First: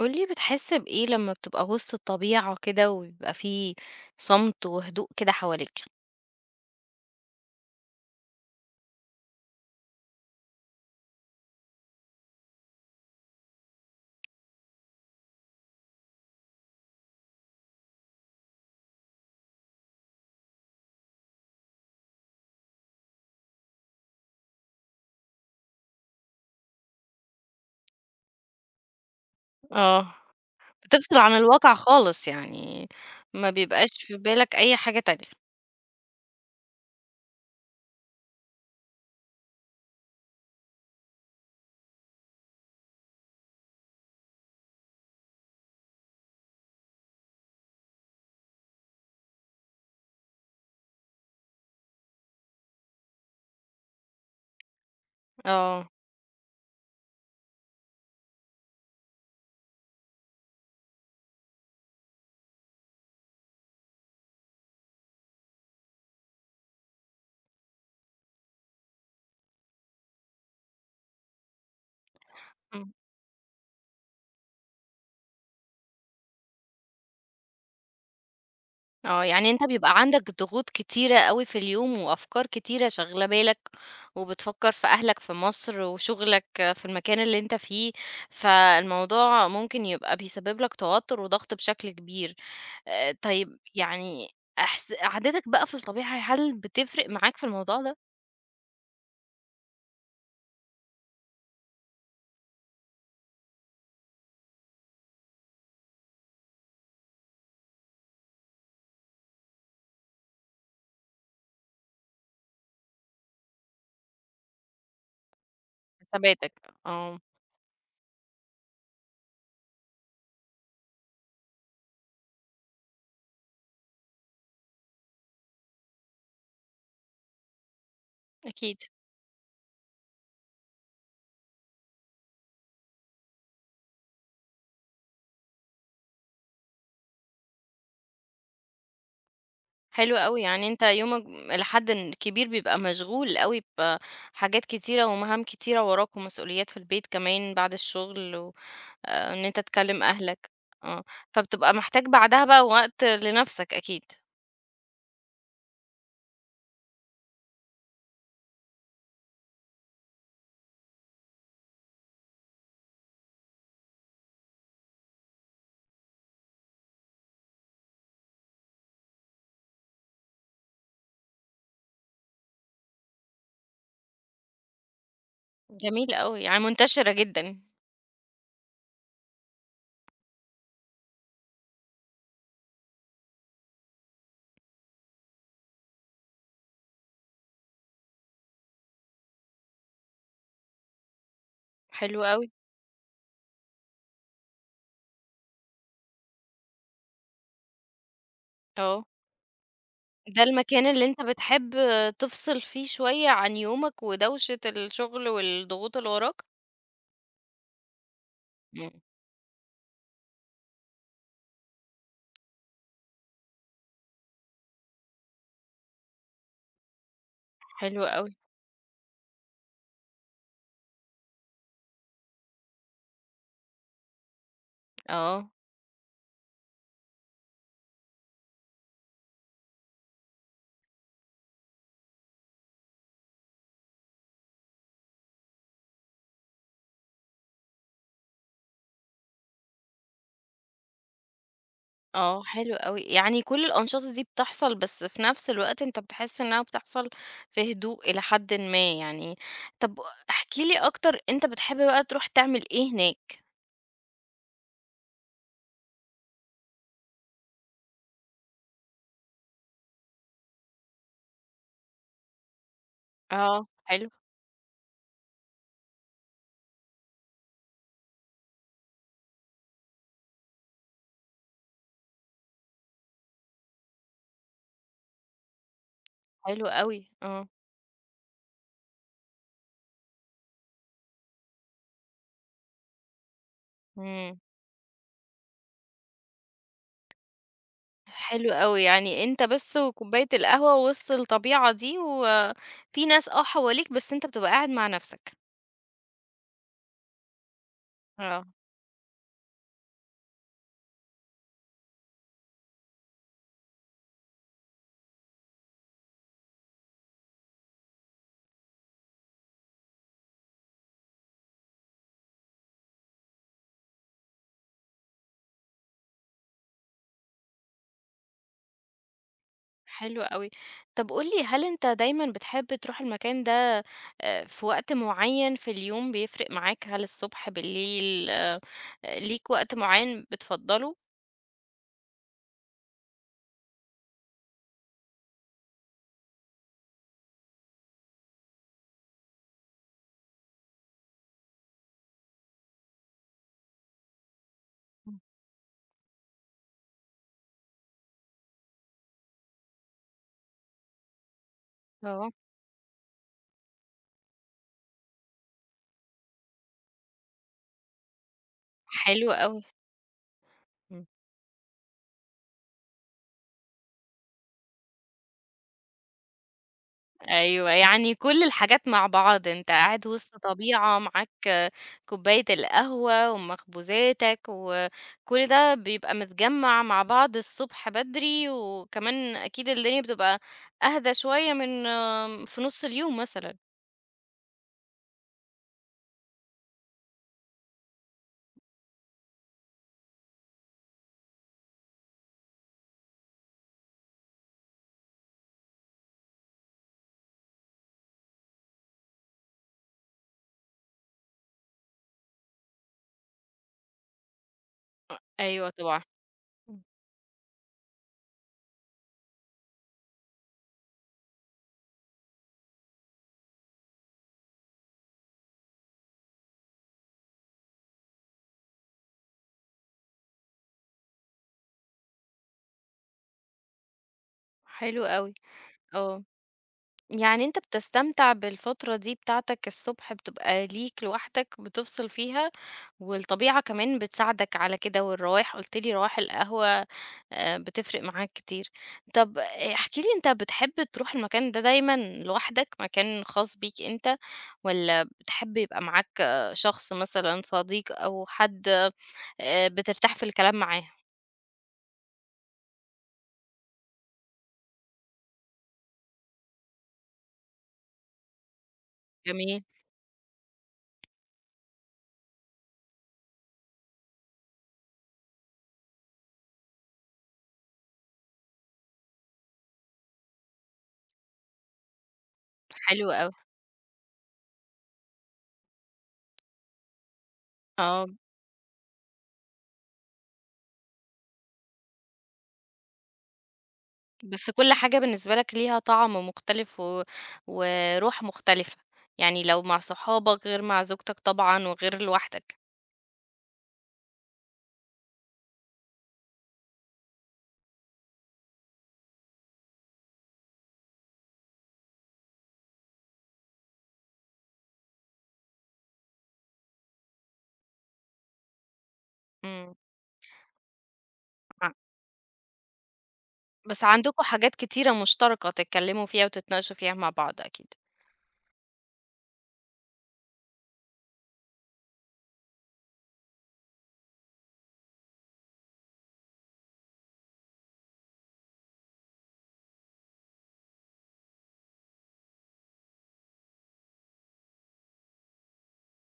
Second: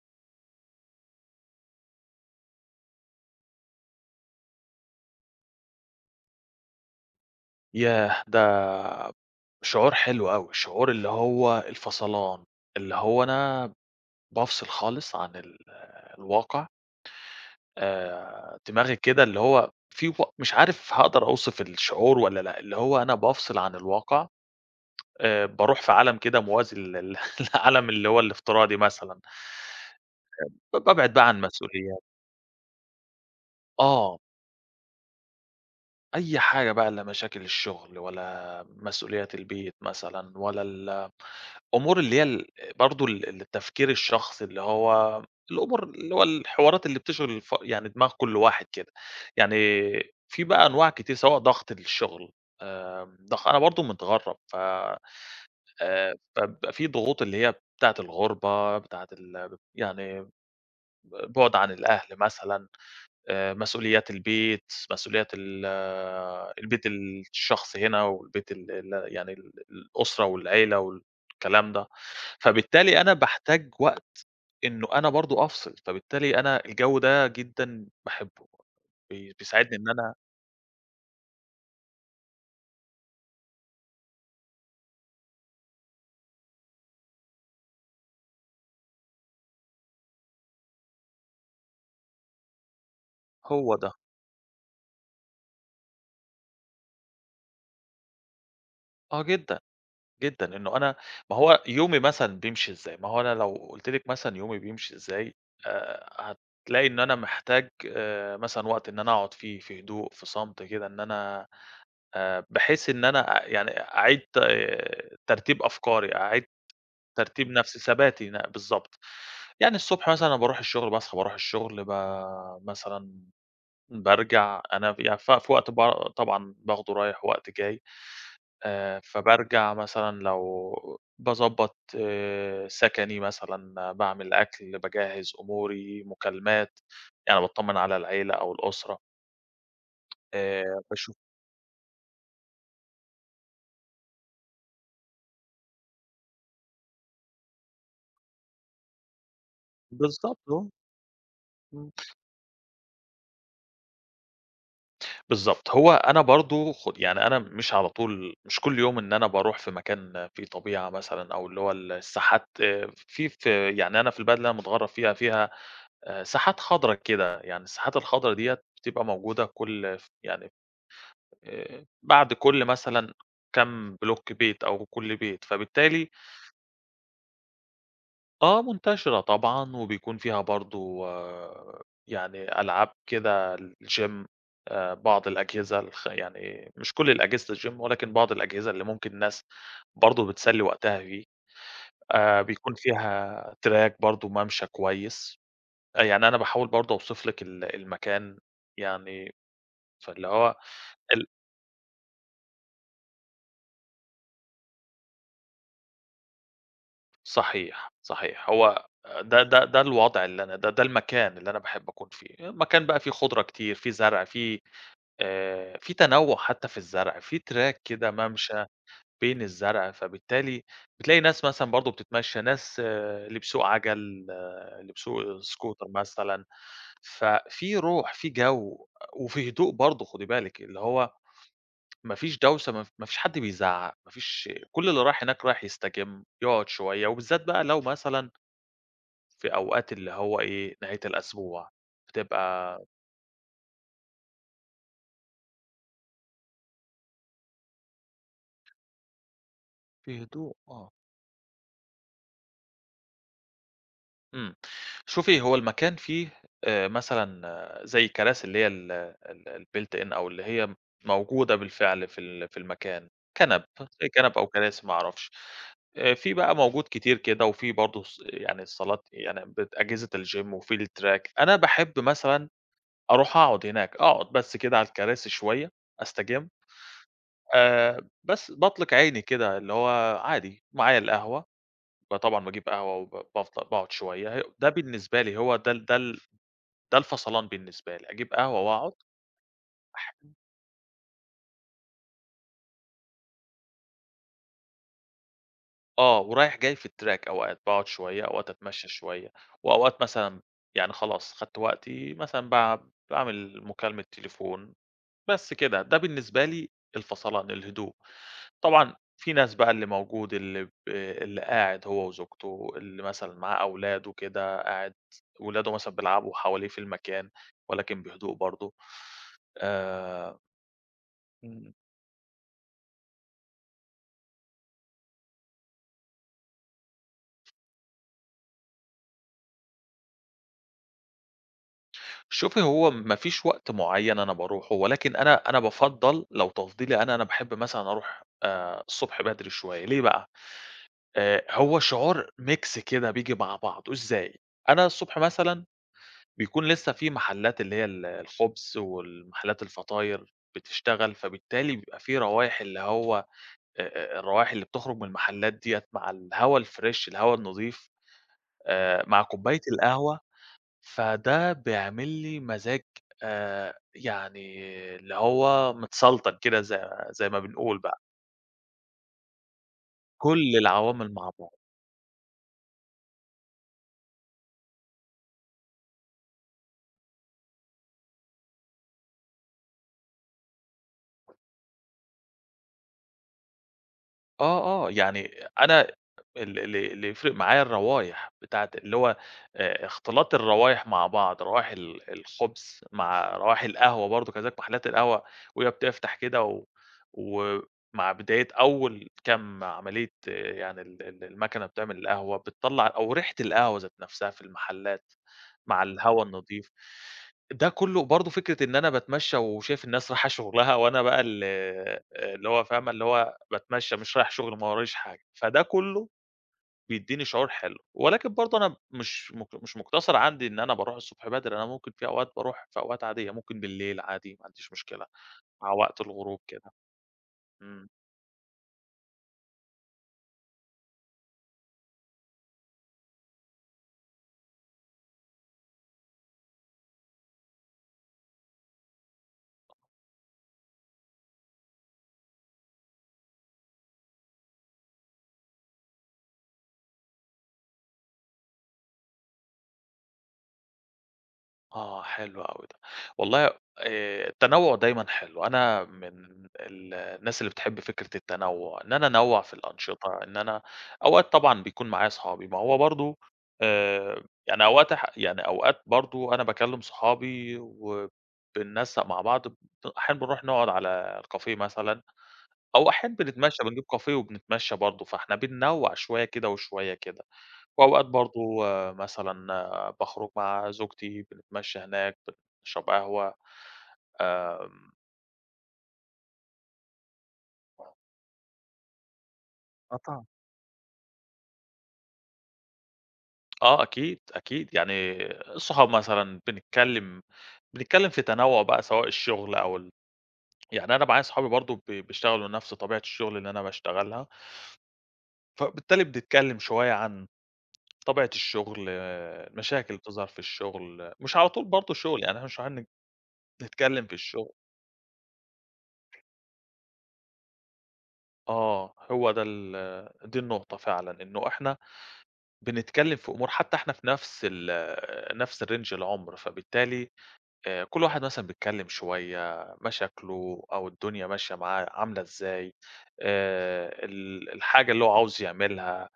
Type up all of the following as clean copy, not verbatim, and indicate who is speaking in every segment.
Speaker 1: قولي بتحس بإيه لما بتبقى وسط الطبيعة كده ويبقى فيه صمت وهدوء كده حواليك؟
Speaker 2: ياه! ده شعور حلو أوي، شعور اللي هو الفَصَلان، اللي هو أنا بافصل خالص عن الواقع، دماغي كده اللي هو في و مش عارف هاقدر أوصف الشعور والّا لأ، اللي هو أنا بافصل عن الواقع. باروح في عالم كده موازي للعالم اللي هو الافتراضي مثلًا،
Speaker 1: آه.
Speaker 2: بابعد
Speaker 1: بتفصل
Speaker 2: بقى
Speaker 1: عن
Speaker 2: عن
Speaker 1: الواقع
Speaker 2: مسؤوليات.
Speaker 1: خالص يعني، ما بيبقاش في
Speaker 2: آه.
Speaker 1: بالك أي حاجة تانية.
Speaker 2: أي حاجة بقى، لا مشاكل الشغل ولا مسؤوليات البيت مثلًا ولا الأمور اللي هي ال برضه ال ال- التفكير الشخصي اللي هو الأمور اللي هو الحوارات اللي بتشغل يعني دماغ كل واحد كده. يعني في بقى أنواع كتير سواء ضغط الشغل، آمم، ضغ أنا برضه متغرّب ف
Speaker 1: آه.
Speaker 2: فبيبقى في ضغوط اللي هي بتاعة الغُربة، بتاعة ال يعني بُعد عن الأهل مثلًا. مسؤوليات البيت، مسؤوليات ال آه، البيت، الشخص هنا والبيت ال ال يعني ال الأسرة والعيلة والكلام ده، فبالتالي أنا باحتاج وقت إنه أنا برضه أفصل، فبالتالي أنا الجو ده جدًا باحبه،
Speaker 1: آه، يعني أنت
Speaker 2: بيساعدني إن
Speaker 1: بيبقى
Speaker 2: أنا
Speaker 1: عندك ضغوط كتيرة أوي في اليوم، وأفكار كتيرة شاغلة بالك، وبتفكر في أهلك في مصر، وشغلك في المكان اللي أنت فيه، فالموضوع ممكن يبقى بيسبب لك توتر وضغط بشكل كبير. طيب
Speaker 2: هو ده،
Speaker 1: يعني أحس قعدتك بقى في الطبيعة هل بتفرق معاك في الموضوع ده؟
Speaker 2: آه جدًا، جدًا، إنه أنا ما هو يومي مثلًا بيمشي إزاي، ما هو أنا لو قُلت لِك مثلًا يومي بيمشي إزاي، آآ هتلاقي إن أنا محتاج مثلًا وقت إن أنا أقعد فيه في هدوء، في صمت كده، إن أنا، بحيث إن أنا أ يعني أعيد ترتيب أفكاري، أعيد
Speaker 1: ثباتك، آه،
Speaker 2: ترتيب نفسي، ثباتي بالضبط. يعني الصبح مثلًا أنا باروح الشغل، باصحى باروح الشغل، ب مثلًا بارجع أنا ف يعني ف في وقت، طبعًا باخده رايح وقت جاي.
Speaker 1: أكيد،
Speaker 2: فبارجع مثلًا لو باضبّط سكني مثلًا، باعمل أكل، باجهّز أموري، مكالمات، يعني باتطمن على العيلة أو الأسرة.
Speaker 1: حلو أوي، يعني أنت
Speaker 2: باشوف
Speaker 1: يومك إلى حدٍ كبير بيبقى مشغول أوي بحاجات كتيرة ومهام كتيرة وراك، ومسؤوليات في البيت كمان بعد الشغل و إن أنت تكلّم
Speaker 2: بالضبط،
Speaker 1: أهلك،
Speaker 2: آه.
Speaker 1: آه، فبتبقى
Speaker 2: إمم.
Speaker 1: محتاج بعدها بقى وقت لنَفْسك أكيد،
Speaker 2: بالضبط، هو أنا برضه يعني أنا مش على طول مش كل يوم إن أنا باروح في مكان فيه طبيعة مثلًا أو اللي هو الساحات، في في يعني أنا في البلد اللي أنا متغرّب فيها، فيها ساحات خضرا كده، يعني الساحات الخضرا ديّة بتبقى موجودة كل ف يعني بعد كل مثلًا كام بلوك بيت أو كل بيت، فبالتالي
Speaker 1: جميل أوي، يعني منتشرة جدًا،
Speaker 2: آه، منتشرة طبعًا، وبيكون فيها برضه، يعني ألعاب كده الGym، بعض الأجهزة يعني مش كل أجهزة الGym، ولكن بعض الأجهزة اللي ممكن الناس برضه بتسلّي وقتها فيه.
Speaker 1: حلو أوي،
Speaker 2: بيكون فيها Track برضه، ممشى كويس. يعني أنا باحاول برضه أوصف لِك المكان
Speaker 1: آه،
Speaker 2: يعني، فاللي
Speaker 1: ده
Speaker 2: هو
Speaker 1: المكان اللي أنت
Speaker 2: ال
Speaker 1: بتحب تفصل فيه شوية عن يومك ودوشة الشغل والضغوط اللي وراك؟
Speaker 2: صحيح، صحيح، هو
Speaker 1: إمم،
Speaker 2: ده الوضع اللي أنا، ده المكان اللي أنا باحب أكون فيه، مكان بقى فيه خُضرة كتير، فيه زرع، فيه في تنوُّع حتى في الزرع، في track
Speaker 1: حلو
Speaker 2: كده
Speaker 1: أوي،
Speaker 2: ممشى بين الزرع، فبالتالي بتلاقي ناس مثلًا برضه بتتمشى، ناس آه، اللي بيسوق عَجَل، آه، اللي بيسوق
Speaker 1: آه،
Speaker 2: scooter مثلًا، ففي روح، في جو، وفي هدوء برضه خدي بالِك، اللي هو ما فيش دوشة، ما فيش حد بيزعّق، ما فيش، كل اللي رايح هناك رايح يستجم، يقعد شوية، وبالذات بقى لو مثلًا في أوقات اللي هو إيه، نهاية الأسبوع،
Speaker 1: آه، حلو
Speaker 2: بتبقى
Speaker 1: أوي، يعني كل الأنشطة دي بتحصل بس في نَفْس الوقت أنت بتحس إنها بتحصل في هدوء إلى حدٍ ما يعني، طَب
Speaker 2: في هدوء،
Speaker 1: احكِ لي
Speaker 2: آه.
Speaker 1: أكتر أنت بتحب بقى تروح تعمل إيه هناك؟
Speaker 2: إمم. شوفي هو المكان فيه، مثلًا آه، زي كراسي اللي هي ال الbuilt in، أو اللي هي موجودة بالفعل في في المكان، كَنَب،
Speaker 1: آه، حلو.
Speaker 2: زي كَنَب أو كراسي ما أعرفش. في بقى موجود كتير كده، وفي برضه يعني الصالات، يعني أجهزة الgym، وفي الtrack. أنا باحب مثلًا أروح أقعد هناك، أقعد بس كده على الكراسي شوية أستجم.
Speaker 1: حلو أوي، آه،
Speaker 2: بس باطلق عيني كده، اللي هو عادي، معايا القهوة، لأ طبعًا باجيب قهوة بافضل باقعد
Speaker 1: إمم،
Speaker 2: شوية، ده بالنسبة لي، هو ده ال ده ال ده الفصلان بالنسبة لي، أجيب
Speaker 1: حلو
Speaker 2: قهوة
Speaker 1: أوي،
Speaker 2: وأقعد،
Speaker 1: يعني أنت بس
Speaker 2: أح
Speaker 1: وكوباية القهوة وسط الطبيعة دي، وفي ناس آه حواليك بس أنت بتبقى قاعد مع نفسك،
Speaker 2: آه، ورايح جاي في الTrack أوقات، باقعد شوية،
Speaker 1: آه،
Speaker 2: أوقات أتمشى شوية، وأوقات مثلًا يعني خلاص خدت وقتي مثلًا، باعمل مكالمة تليفون، بس كده، ده بالنسبة لي الفصلان، الهدوء. طبعًا في ناس بقى اللي موجود، اللي قاعد هو وزوجته، اللي مثلًا معاه أولاده كده قاعد، ولاده مثلًا بيلعبوا حواليه في المكان ولكن بهدوء برضه.
Speaker 1: حلو
Speaker 2: آآ
Speaker 1: أوي. طب قُل لي هل
Speaker 2: إمم.
Speaker 1: أنت دايمًا بتحب تروح المكان ده في وقت معين في اليوم بيفرق معاك؟ هل الصبح، بالليل، ليك وقت معين بتفضّله؟
Speaker 2: شوفي هو ما فيش وقت معيّن أنا باروحه، ولكن أنا بافضّل، لو تفضيلي أنا، أنا باحب مثلًا أروح الصبح بدري شوية، ليه بقى؟ هو شعور mix كده بييجي مع بعضه، إزاي؟ أنا الصبح
Speaker 1: إمم.
Speaker 2: مثلًا بيكون لسه في محلات اللي هي الخبز والمحلات الفطاير بتشتغل، فبالتالي بيبقى في
Speaker 1: آه،
Speaker 2: روايح اللي هو، آآ الروايح اللي بتخرج من المحلات ديّة مع الهوا الفريش، الهوا النضيف، مع
Speaker 1: حلو
Speaker 2: كوباية
Speaker 1: أوي،
Speaker 2: القهوة،
Speaker 1: إمم.
Speaker 2: فده بيعمل لي مزاج، يعني اللي هو متسلطن كده، زي ما
Speaker 1: أيوه،
Speaker 2: بنقول بقى،
Speaker 1: يعني كل الحاجات مع بعض، أنت قاعد وسط
Speaker 2: كل
Speaker 1: طبيعة،
Speaker 2: العوامل مع بعض.
Speaker 1: معاك كوباية القهوة ومخبوزاتك وكل ده بيبقى متجمّع مع بعض الصبح بدري، وكمان أكيد الدنيا بتبقى أهدى شوية من في نُص اليوم مثلًا.
Speaker 2: آه، آه، يعني أنا ال اللي اللي يفرق معايا الروايح بتاعة اللي هو، اختلاط الروايح مع بعض، روايح الخبز مع روايح القهوة، برضه كذلك محلات القهوة وهي بتفتح كده، و ومع بداية أول كام عملية آه، يعني ال ال الماكنة بتعمل القهوة بتطلّع أو ريحة القهوة ذات نفسها في المحلات
Speaker 1: أيوه
Speaker 2: مع
Speaker 1: طبعًا،
Speaker 2: الهوا النضيف، ده كله برضه فكرة إن أنا باتمشى وشايف الناس رايحة شغلها وأنا بقى اللي هو فاهمة اللي هو باتمشّى مش رايح شغل، ما وراييش حاجة، فده كلّه بيدّيني شعور حلو. ولكن برضه أنا مش مقتصر عندي إن أنا باروح الصبح بدري، أنا ممكن في أوقات باروح في أوقات عادية، ممكن بالليل عادي، ما عنديش
Speaker 1: حلو
Speaker 2: مشكلة،
Speaker 1: أوي،
Speaker 2: مع وقت
Speaker 1: آه.
Speaker 2: الغروب كده.
Speaker 1: يعني أنت
Speaker 2: إمم.
Speaker 1: بتستمتع بالفترة دي بتاعتك الصبح بتبقى ليك لوحدك بتفصل فيها، والطبيعة كمان بتساعدك على كده، والروايح قُلت لي روايح القهوة بتفرق معاك كتير. طب احكِ لي أنت بتحب تروح المكان ده دايمًا لوحدك، مكان خاص بيك أنت، والّا بتحب يبقى معاك شخص مثلًا صديق أو حد بترتاح في الكلام معاه؟
Speaker 2: آه، حلو أوي ده. والله، التنوُّع دايمًا حلو، أنا من الناس اللي بتحب فكرة التنوُّع، إن أنا أنوّع في
Speaker 1: جميل،
Speaker 2: الأنشطة، إن أنا أوقات طبعًا بيكون معايا صحابي، ما هو برضه، يعني أوقات أح يعني أوقات برضه أنا باكلّم صحابي وبننسّق مع بعض، أحيانًا بنروح نقعد على الكافيه مثلًا، أو
Speaker 1: حلو
Speaker 2: أحيانًا
Speaker 1: أوي.
Speaker 2: بنتمشّى، بنجيب كافيه وبنتمشّى برضه، فإحنا بننوّع شوية كده وشوية كده.
Speaker 1: آه.
Speaker 2: وأوقات برضه مثلًا باخرج مع زوجتي، بنتمشى هناك، بنشرب قهوة،
Speaker 1: بس كل
Speaker 2: آمم،
Speaker 1: حاجة بالنسبة لك ليها طعم مختلف وروح مختلفة يعني لو مع
Speaker 2: آه طبعًا.
Speaker 1: صحابك غير مع زوجتك طبعا وغير لوحدك
Speaker 2: آه أكيد، أكيد، يعني الصحاب مثلًا بنتكلم في تنوُّع بقى، سواء الشغل أو يعني، أنا معايا صحابي برضه بيشتغلوا نفس طبيعة الشغل اللي أنا باشتغلها، فبالتالي بنتكلم شوية عن طبيعة الشغل، آه،
Speaker 1: امم
Speaker 2: المشاكل اللي بتظهر في الشغل، مش على طول
Speaker 1: ع-
Speaker 2: برضه شغل، يعني إحنا مش رايحين
Speaker 1: بس
Speaker 2: نتكلم في
Speaker 1: عندكم
Speaker 2: الشغل.
Speaker 1: حاجات كتيرة مشتركة تتكلموا فيها وتتناقشوا فيها مع بعض أكيد
Speaker 2: آه، هو ده دي النقطة فعلًا، إنه إحنا بنتكلّم في أمور، حتى إحنا في نفس الrange العُمر، فبالتالي، كل واحد مثلًا بيتكلّم شوية مشاكله، أو الدنيا ماشية معاه عاملة إزاي، ال الحاجة اللي هو عاوز يعملها،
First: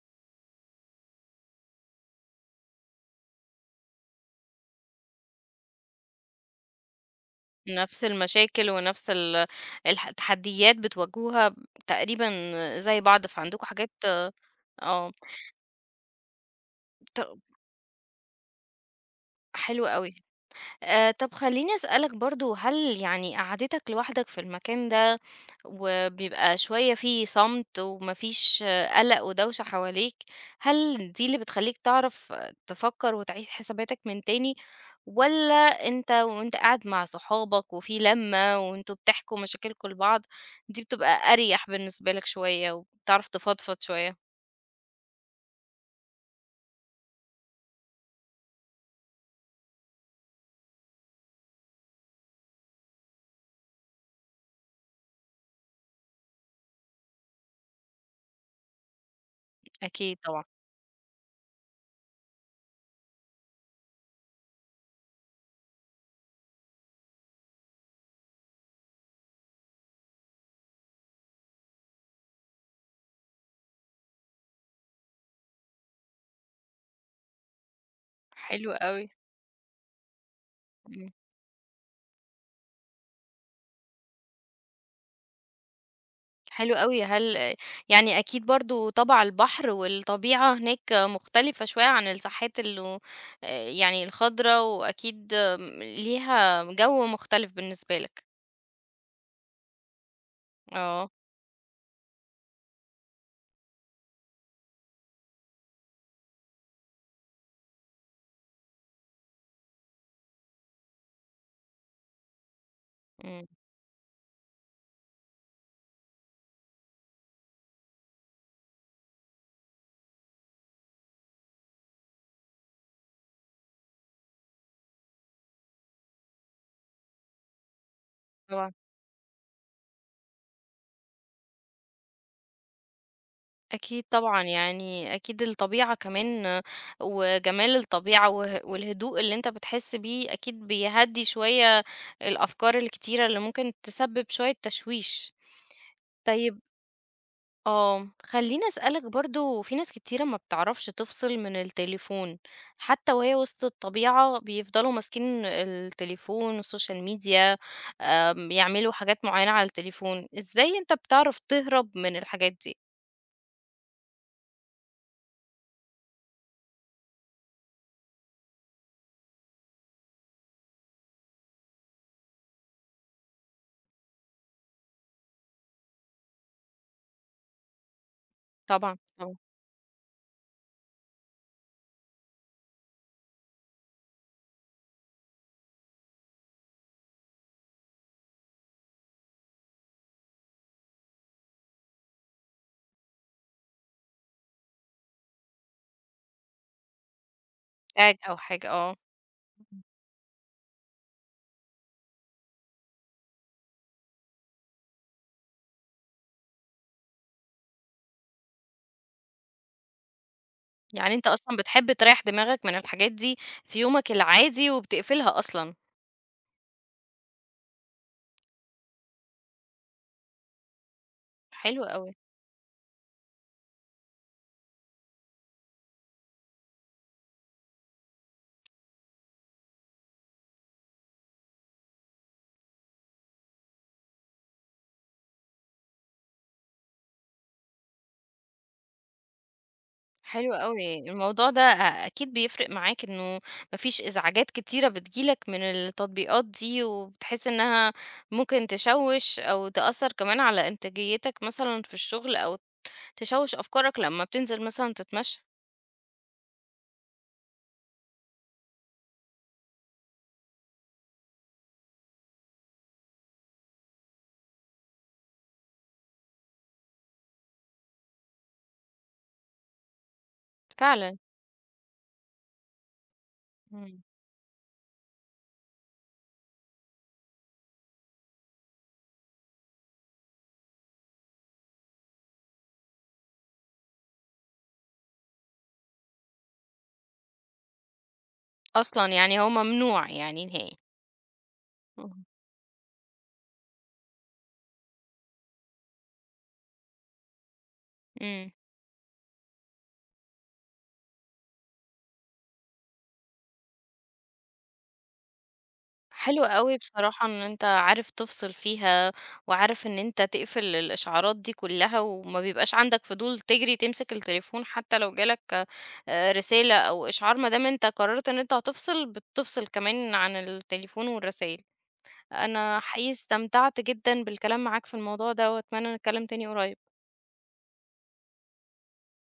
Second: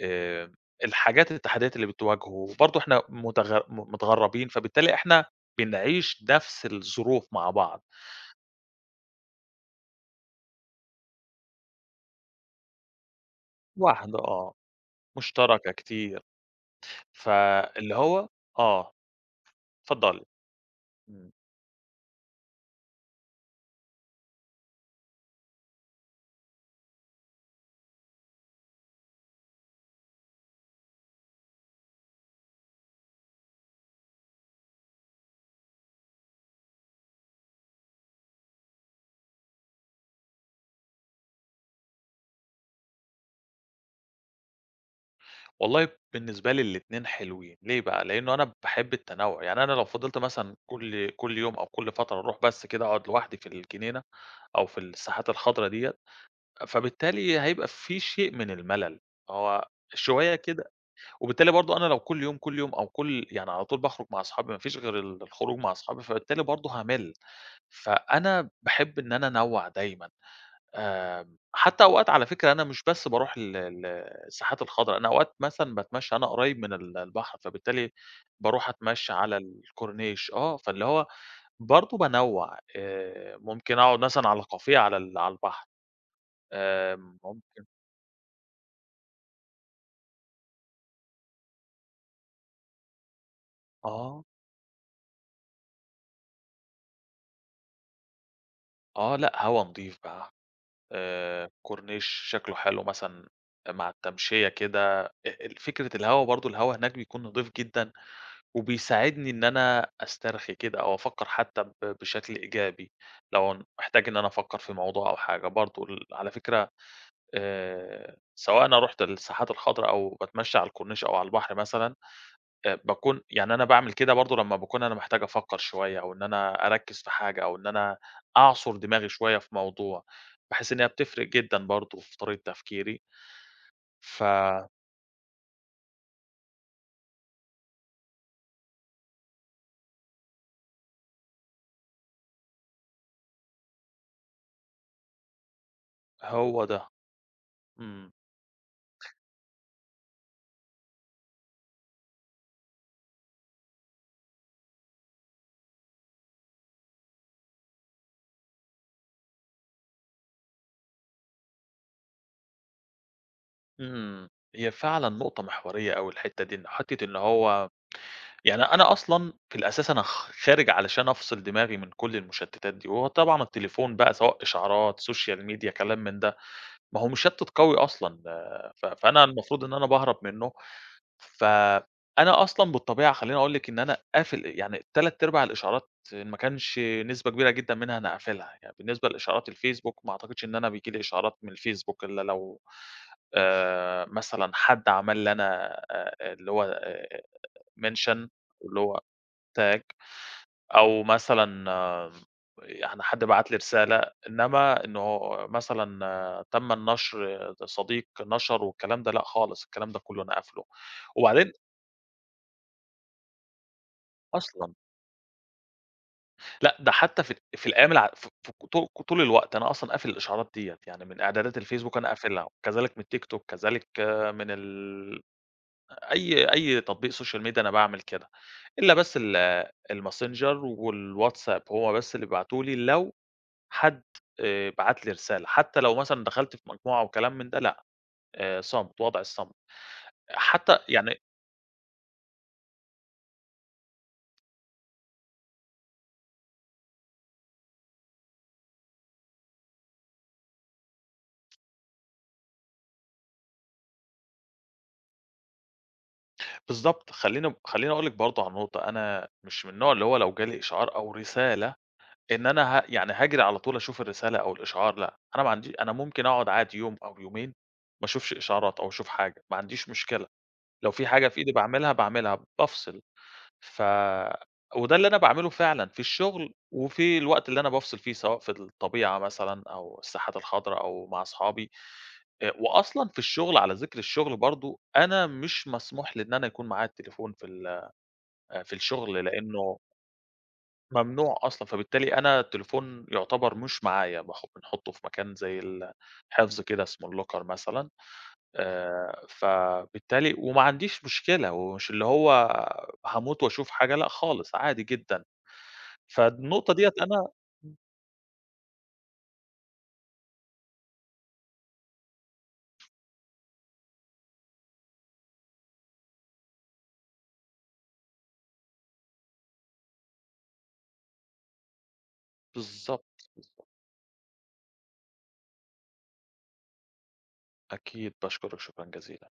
Speaker 2: آآ الحاجات التحديات اللي بتواجهه، برضه إحنا متغرّبين، فبالتالي إحنا بنعيش نفس الظروف مع بعض،
Speaker 1: نفس المشاكل ونفس التحديات بتواجهوها تقريبا زي بعض فعندكم حاجات
Speaker 2: واحدة آه،
Speaker 1: اه
Speaker 2: مشتركة كتير،
Speaker 1: ط-
Speaker 2: فاللي هو آه،
Speaker 1: حلو قوي
Speaker 2: اتفضّلي. إمم.
Speaker 1: طب خلّيني أسألك برضه، هل يعني قعدتك لوحدك في المكان ده وبيبقى شوية في صمت وما فيش قلق ودوشة حواليك، هل دي اللي بتخلّيك تعرف تفكّر وتعيد حساباتك من تاني، والّا أنت وأنت قاعد مع صحابك وفي لمّة وأنتم بتحكوا مشاكلكم لبعض، دي بتبقى أريح بالنسبة لك شوية وبتعرف تفضفض شوية؟
Speaker 2: والله، بالنسبة لي الاتنين حلوين، ليه بقى؟ لإنه أنا باحب التنوُّع، يعني أنا لو فضلت مثلًا كل يوم أو كل فترة أروح بس كده أقعد لوحدي في الجنينة أو في الساحات الخضرا ديّة، فبالتالي هيبقى في شيء من الملل، هو
Speaker 1: أكيد
Speaker 2: شوية
Speaker 1: طبعًا،
Speaker 2: كده، وبالتالي برضه أنا لو كل يوم، كل يوم أو كل يعني على طول باخرج مع أصحابي، ما فيش غير الخروج مع أصحابي، فبالتالي برضه هامِل، فأنا باحب إن أنا أنوّع دايمًا. آمم، حتى أوقات على فكرة أنا مش بس باروح ال ال الساحات الخضرا، أنا أوقات مثلًا باتمشى، أنا قريب من البحر، فبالتالي باروح
Speaker 1: حلو أوي.
Speaker 2: أتمشى على الكورنيش آه، فاللي هو
Speaker 1: إمم.
Speaker 2: برضه بانوّع، ممكن أقعد مثلًا على كافيه على البحر،
Speaker 1: حلو أوي.
Speaker 2: آمم،
Speaker 1: هل
Speaker 2: ممكن
Speaker 1: يعني أكيد برضه طبع البحر والطبيعة هناك مختلفة شوية عن الساحات اللي يعني
Speaker 2: آه،
Speaker 1: الخضرا، وأكيد ليها جو مختلف بالنسبة لك.
Speaker 2: آه، لأ هوا نضيف بقى،
Speaker 1: آه،
Speaker 2: كورنيش شكله حلو مثلًا مع التمشية كده، أ ال فكرة الهوا، برضه الهوا هناك بيكون نضيف جدًا. وبيساعدني إن أنا أسترخي كده، أو أفكّر حتى بشكل إيجابي،
Speaker 1: إمم،
Speaker 2: لو أنا محتاج إن أنا أفكّر في موضوع أو حاجة، برضه على فكرة، سواء أنا رُحت الساحات الخضرا، أو باتمشى على الكورنيش أو على البحر مثلًا، باكون يعني أنا باعمل كده برضه لمّا باكون أنا محتاج أفكّر شوية، أو إن أنا أركّز في حاجة، أو إن أنا
Speaker 1: طبعًا.
Speaker 2: أعصُر دماغي شوية في موضوع، باحس إن هي بتفرق جدًا برضه في طريقة تفكيري،
Speaker 1: أكيد طبعًا،
Speaker 2: فهو
Speaker 1: يعني أكيد الطبيعة كمان وجمال الطبيعة والهدوء اللي أنت بتحس بيه، أكيد بيهدّي شوية الأفكار الكتيرة اللي ممكن تسبب شوية تشويش. طيب
Speaker 2: ده. إمم.
Speaker 1: خلّيني أسألك برضه في ناس كتيرة ما بتعرفش تفصل من التليفون، حتى وهي وسط الطبيعة بيفضلوا ماسكين التليفون والسوشيال ميديا، يعملوا حاجات معيّنة على التليفون، إزاي أنت بتعرف تهرب من الحاجات دي؟
Speaker 2: إمم، هي فعلًا نقطة محورية أوي الحتّة دي، إن حتّة، إن هو يعني أنا أصلًا في الأساس أنا خارج علشان أفصل دماغي من كل المشتتات دي، وهو طبعًا التليفون بقى، سواء إشعارات، سوشيال ميديا، كلام من ده. ما هو مشتِّت قوي أصلًا، آه،
Speaker 1: طبعًا،
Speaker 2: فأنا
Speaker 1: طبعًا.
Speaker 2: المفروض إن أنا باهرب منه، فأنا أصلًا بالطبيعة خلّيني أقول لِك إن أنا قافل، يعني 3/4 الإشعارات، إن ما كانش نسبة كبيرة جدًا منها أنا قافلها، يعني بالنسبة لإشعارات الفيسبوك ما أعتقدش إن أنا بييجي لي إشعارات من الفيسبوك إلا لو، مثلًا حد عمل لي أنا، اللي هو
Speaker 1: tag
Speaker 2: mention،
Speaker 1: أو حاجة
Speaker 2: واللي
Speaker 1: آه،
Speaker 2: هو tag، أو مثلًا آه، يعني حد بعت لي رسالة، إنما إنه مثلًا آه، تم النشر، آه، صديق نشر والكلام ده، لأ خالص، الكلام ده كله أنا قافله.
Speaker 1: يعني أنت
Speaker 2: وبعدين
Speaker 1: أصلًا بتحب تريّح دماغك من الحاجات دي في يومك العادي
Speaker 2: أصلًا
Speaker 1: وبتقفلها أصلًا،
Speaker 2: لأ، ده حتى في في الأيام الع ف ف طو طول الوقت أنا أصلًا قافل الإشعارات ديّة، يعني من إعدادات
Speaker 1: حلو
Speaker 2: الفيسبوك أنا
Speaker 1: أوي.
Speaker 2: قافلها، وكذلك من التيك توك، كذلك آه، من أي تطبيق social media أنا باعمل كده، إلا بس الماسنجر والواتساب، هُم بس اللي بيبعتوا لي لو حد بعت لي رسالة، حتى لو مثلًا دخلت في مجموعة وكلام من ده لأ، صمت، وضع الصمت.
Speaker 1: حلو
Speaker 2: حتى
Speaker 1: أوي،
Speaker 2: يعني
Speaker 1: الموضوع ده أكيد بيفرق معاك إنه ما فيش إزعاجات كتيرة بتيجي لك من التطبيقات دي، وبتحس إنها ممكن تشوِّش أو تأثّر كمان على إنتاجيتك مثلًا في الشغل، أو تشوِّش أفكارك لمّا بتنزل مثلًا تتمشى،
Speaker 2: بالضبط، خلّيني أقول لِك برضه على نقطة، أنا مش من النوع اللي هو لو جالي إشعار أو رسالة إن أنا يعني هاجري على طول أشوف الرسالة أو الإشعار لأ، أنا ما عندي أنا ممكن أقعد عادي يوم أو يومين ما أشوفش إشعارات أو أشوف حاجة، ما عنديش مشكلة، لو في
Speaker 1: فعلًا،
Speaker 2: حاجة في إيدي باعملها، باعملها، بافصل. ف
Speaker 1: إمم،
Speaker 2: وده اللي أنا باعمله فعلًا في الشغل وفي الوقت اللي أنا بافصل فيه، سواء في الطبيعة مثلًا، أو الساحات الخضرا، أو مع أصحابي. وأصلًا في الشغل على ذِكر الشغل برضه، أنا مش مسموح لي إن أنا يكون معايا التليفون في آه، في
Speaker 1: أصلًا
Speaker 2: الشغل،
Speaker 1: يعني هو
Speaker 2: لإنه
Speaker 1: ممنوع يعني نهائي،
Speaker 2: ممنوع أصلًا، فبالتالي
Speaker 1: اهم،
Speaker 2: أنا التليفون يُعتبر مش معايا، بنحطّه في مكان زي الحفظ كده اسمه الlocker مثلًا،
Speaker 1: إمم.
Speaker 2: فبالتالي، وما عنديش مشكلة، ومش اللي هو هاموت وأشوف حاجة، لأ خالص، عادي جدًا.
Speaker 1: حلو
Speaker 2: فالنقطة
Speaker 1: أوي
Speaker 2: ديّة
Speaker 1: بصراحة
Speaker 2: أنا،
Speaker 1: إن أنت عارف تفصل فيها، وعارف إن أنت تقفل الإشعارات دي كلها، وما بيبقاش عندك فضول تجري تمسك التليفون حتى لو جالك رسالة أو إشعار، ما دام أنت قررت إن أنت هتفصل، بتفصل كمان عن التليفون والرسايل. أنا
Speaker 2: بالضبط،
Speaker 1: حقيقي
Speaker 2: بالضبط.
Speaker 1: استمتعت جدًا بالكلام معاك في الموضوع ده، وأتمنى نتكلم تاني قريب.
Speaker 2: أكيد باشكرِك شكرًا جزيلًا.